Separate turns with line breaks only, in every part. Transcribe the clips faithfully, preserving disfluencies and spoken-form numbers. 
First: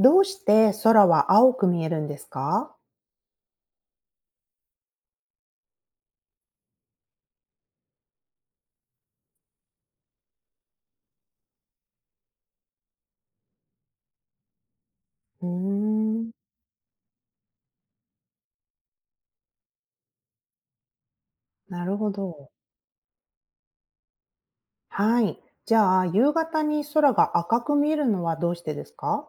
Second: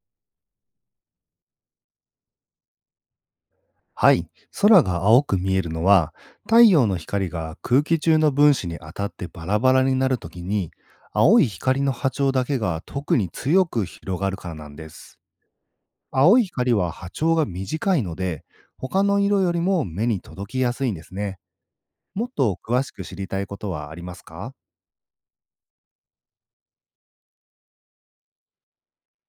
どうして空は青く見えるんですか？
はい。空が青く見えるのは、太陽の光が空気中の分子に当たってバラバラになるときに、青い光の波長だけが特に強く広がるからなんです。
うーん、
青い光は波長が短いので、他の色よりも目に届きやすいんですね。
なるほ
もっ
ど。
と詳しく知りたいことはありますか？
はい。じゃあ、夕方に空が赤く見えるのはどうしてですか？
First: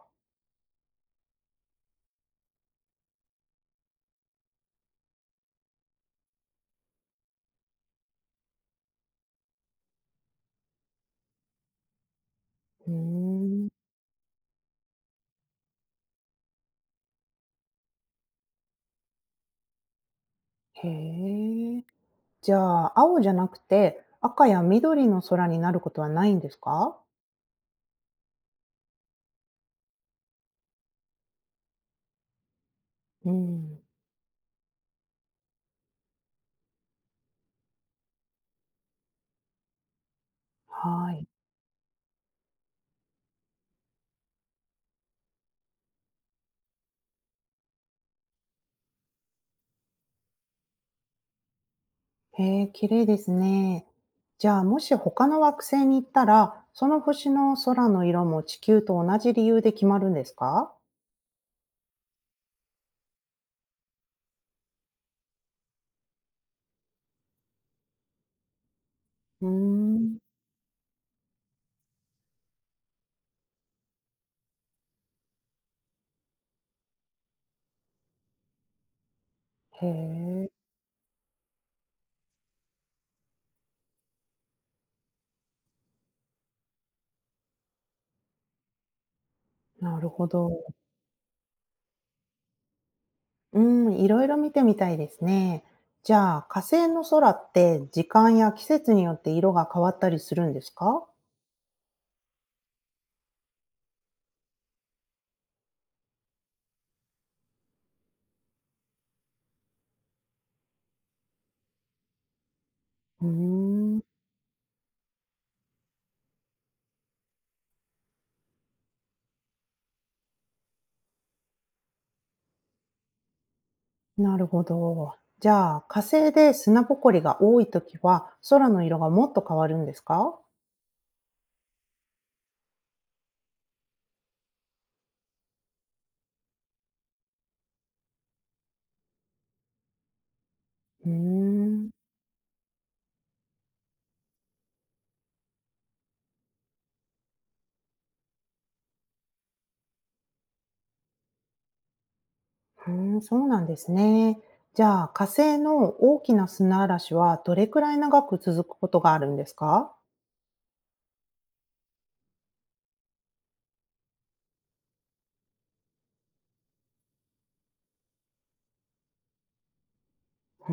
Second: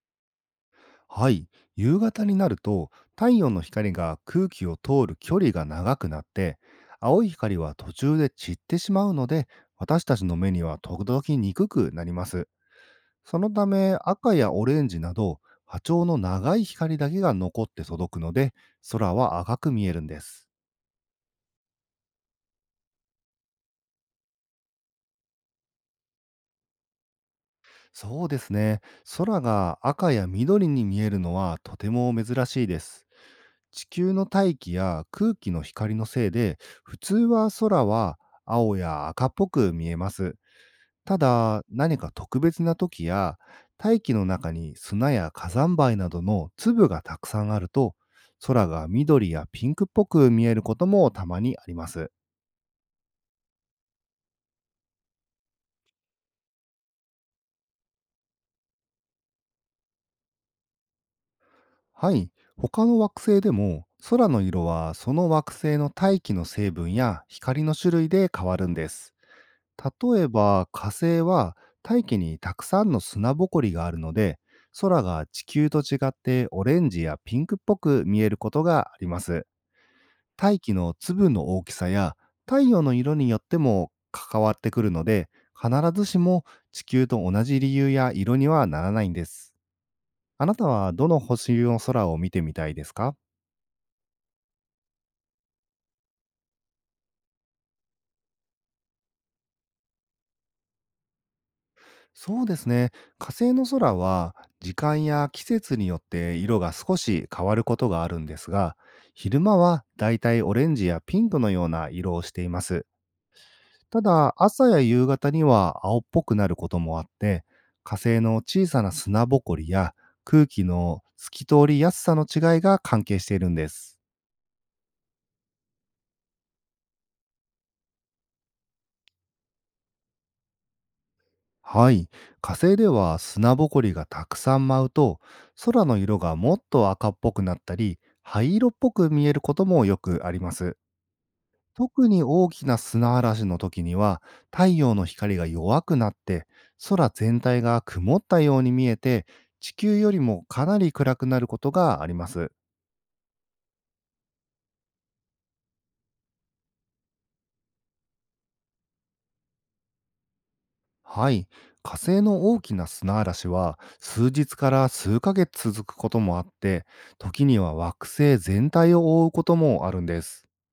はい、夕方になると太陽の光が空気を通る距離が長くなって、青い光は途中で散ってしまうので、私たちの目には届きにくくなります。
うー
そのた
ん、
め赤やオレンジなど波長の長い光だけが残って届くので、空は赤く見えるんです。
へえ。じゃあ、青じゃなくて赤や緑の空になることはないんですか？
そうですね、空が赤や緑に見えるのはとても珍しいです。
うん、
地球の大気や空気の光のせいで、普通は空は青や赤っぽく見えます。
は
た
い。
だ、何か特別な時や、大気の中に砂や火山灰などの粒がたくさんあると、空が緑やピンクっぽく見えることもたまにあります。
へえ、綺麗ですね。じゃあ、もし他の惑星に行ったら、その星の空の色も地球と同じ理由で決まるんですか？
はい、他の惑星でも空の色はその惑星の大気の成分や光の種類で変わるんです。
うーん、
例えば火星は大気にたくさんの砂ぼこりがあるので、空が地球と違ってオレンジやピンクっぽく見えることがあります。
へえ。
大気の粒の大きさや太陽の色によっても関わってくるので、必ずしも地球と同じ理由や色にはならないんです。
なるほ
あ
ど。
なたはどの星の空を見てみたいですか？
うん、いろいろ見てみたいですね。じゃあ、火星の空って時間や季節によって色が変わったりするんですか？
そうですね。火星の空は時間や季節によって色が少し変わることがあるんですが、昼間はだいたいオレンジやピンクのような色をしています。
うー
た
ん、
だ、朝や夕方には青っぽくなることもあって、火星の小さな砂ぼこりや空気の透き通りやすさの違いが関係しているんです。
なるほど。じゃあ、火星で砂ぼこりが多いときは、空の色がもっと変わるんですか？
はい。火星では砂ぼこりがたくさん舞うと、空の色がもっと赤っぽくなったり、灰色っぽく見えることもよくあります。
うーん、う
特に大きな砂嵐の時には、太陽の光が弱くなって、空全体が曇ったように見えて、地球よりもかなり暗くなることがあります。
ーん、そうなんですね。じゃあ、火星の大きな砂嵐はどれくらい長く続くことがあるんですか？
はい。火星の大きな砂嵐は、数日から数ヶ月続くこともあって、時には惑星全体を覆うこともあるんです。
うー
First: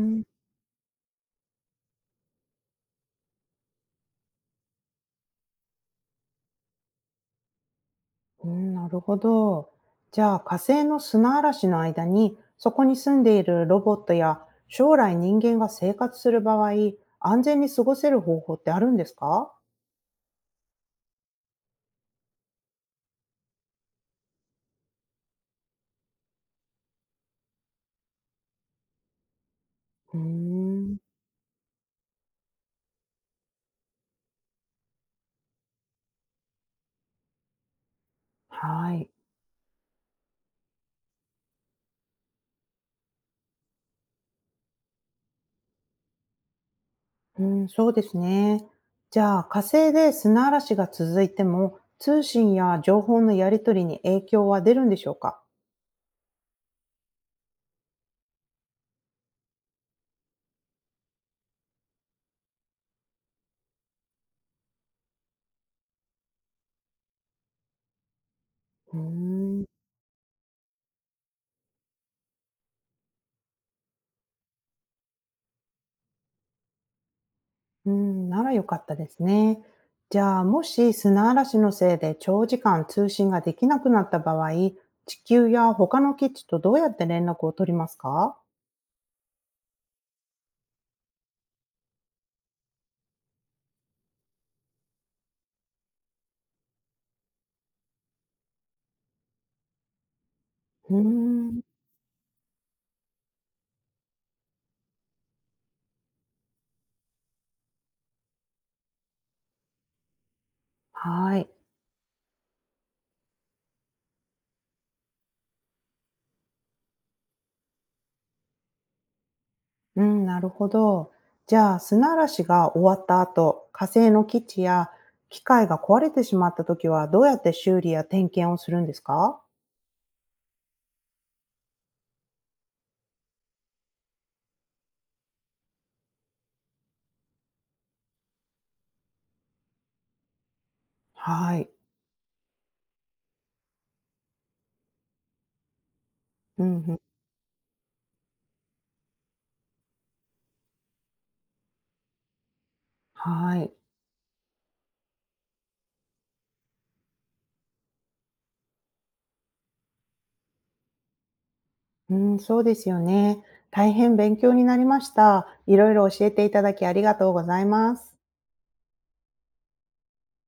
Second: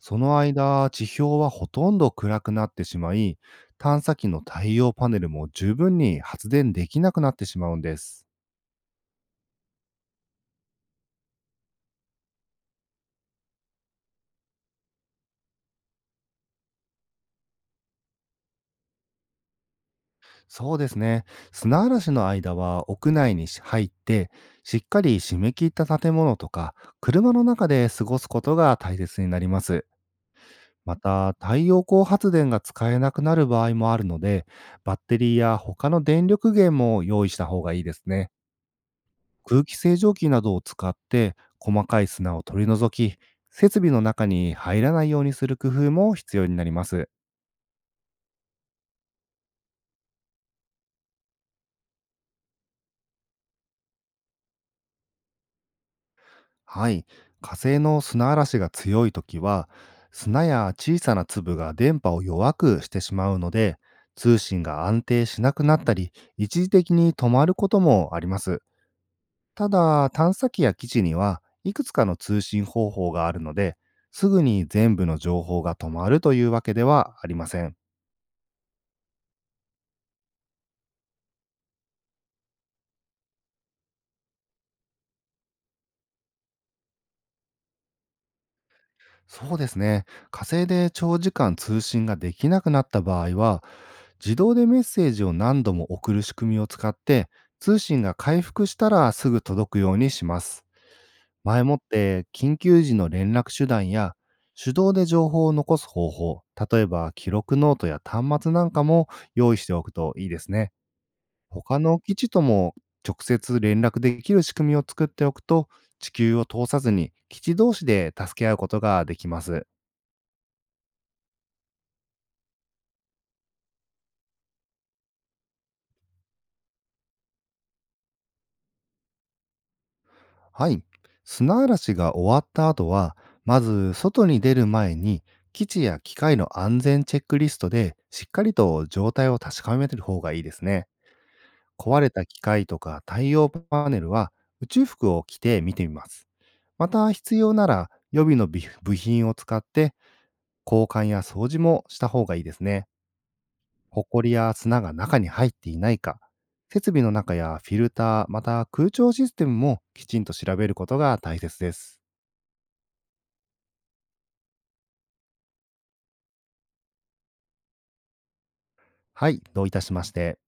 その間、地表はほとんど暗くなってしまい、探査機の太陽パネルも十分に発電できなくなってしまうんです。
うん、なるほど。じゃあ、火星の砂嵐の間にそこに住んでいるロボットや将来人間が生活する場合、安全に過ごせる方法ってあるんですか？
そうですね。砂嵐の間は屋内に入って、しっかり締め切った建物とか、車の中で過ごすことが大切になります。
うー
ま
ん、
た、太陽光発電が使えなくなる場合もあるので、バッテリーや他の電力源も用意した方がいいですね。
はい。
空気清浄機などを使って細かい砂を取り除き、設備の中に入らないようにする工夫も必要になります。
うん、そうですね。じゃあ、火星で砂嵐が続いても通信や情報のやり取りに影響は出るんでしょうか？
はい。火星の砂嵐が強いときは、砂や小さな粒が電波を弱くしてしまうので、通信が安定しなくなったり、一時的に止まることもあります。
うーん、
ただ、探査機や基地にはいくつかの通信方法があるので、すぐに全部の情報が止まるというわけではありません。
うん、なら良かったですね。じゃあ、もし砂嵐のせいで長時間通信ができなくなった場合、地球や他の基地とどうやって連絡を取りますか？
そうですね。火星で長時間通信ができなくなった場合は、自動でメッセージを何度も送る仕組みを使って、通信が回復したらすぐ届くようにします。
うーん、
前もって緊急時の連絡手段や、手動で情報を残す方法、例えば記録ノートや端末なんかも用意しておくといいですね。
はい。
他の基地とも直接連絡できる仕組みを作っておくと、地球を通さずに基地同士で助け合うことができます。
うん、なるほど。じゃあ、砂嵐が終わった後、火星の基地や機械が壊れてしまった時は、どうやって修理や点検をするんですか？
はい。砂嵐が終わった後は、まず外に出る前に、基地や機械の安全チェックリストで、しっかりと状態を確かめてる方がいいですね。
はい。
壊れた機械とか太陽パネルは、宇宙服を着て見てみます。
うん
ま
うん、
た必要なら、予備の備部品を使って、交換や掃除もした方がいいですね。
はい。
ホコリや砂が中に入っていないか、設備の中やフィルター、また空調システムもきちんと調べることが大切です。
うん、そうですよね。大変勉強になりました。いろいろ教えていただきありがとうございます。
はい、どういたしまして。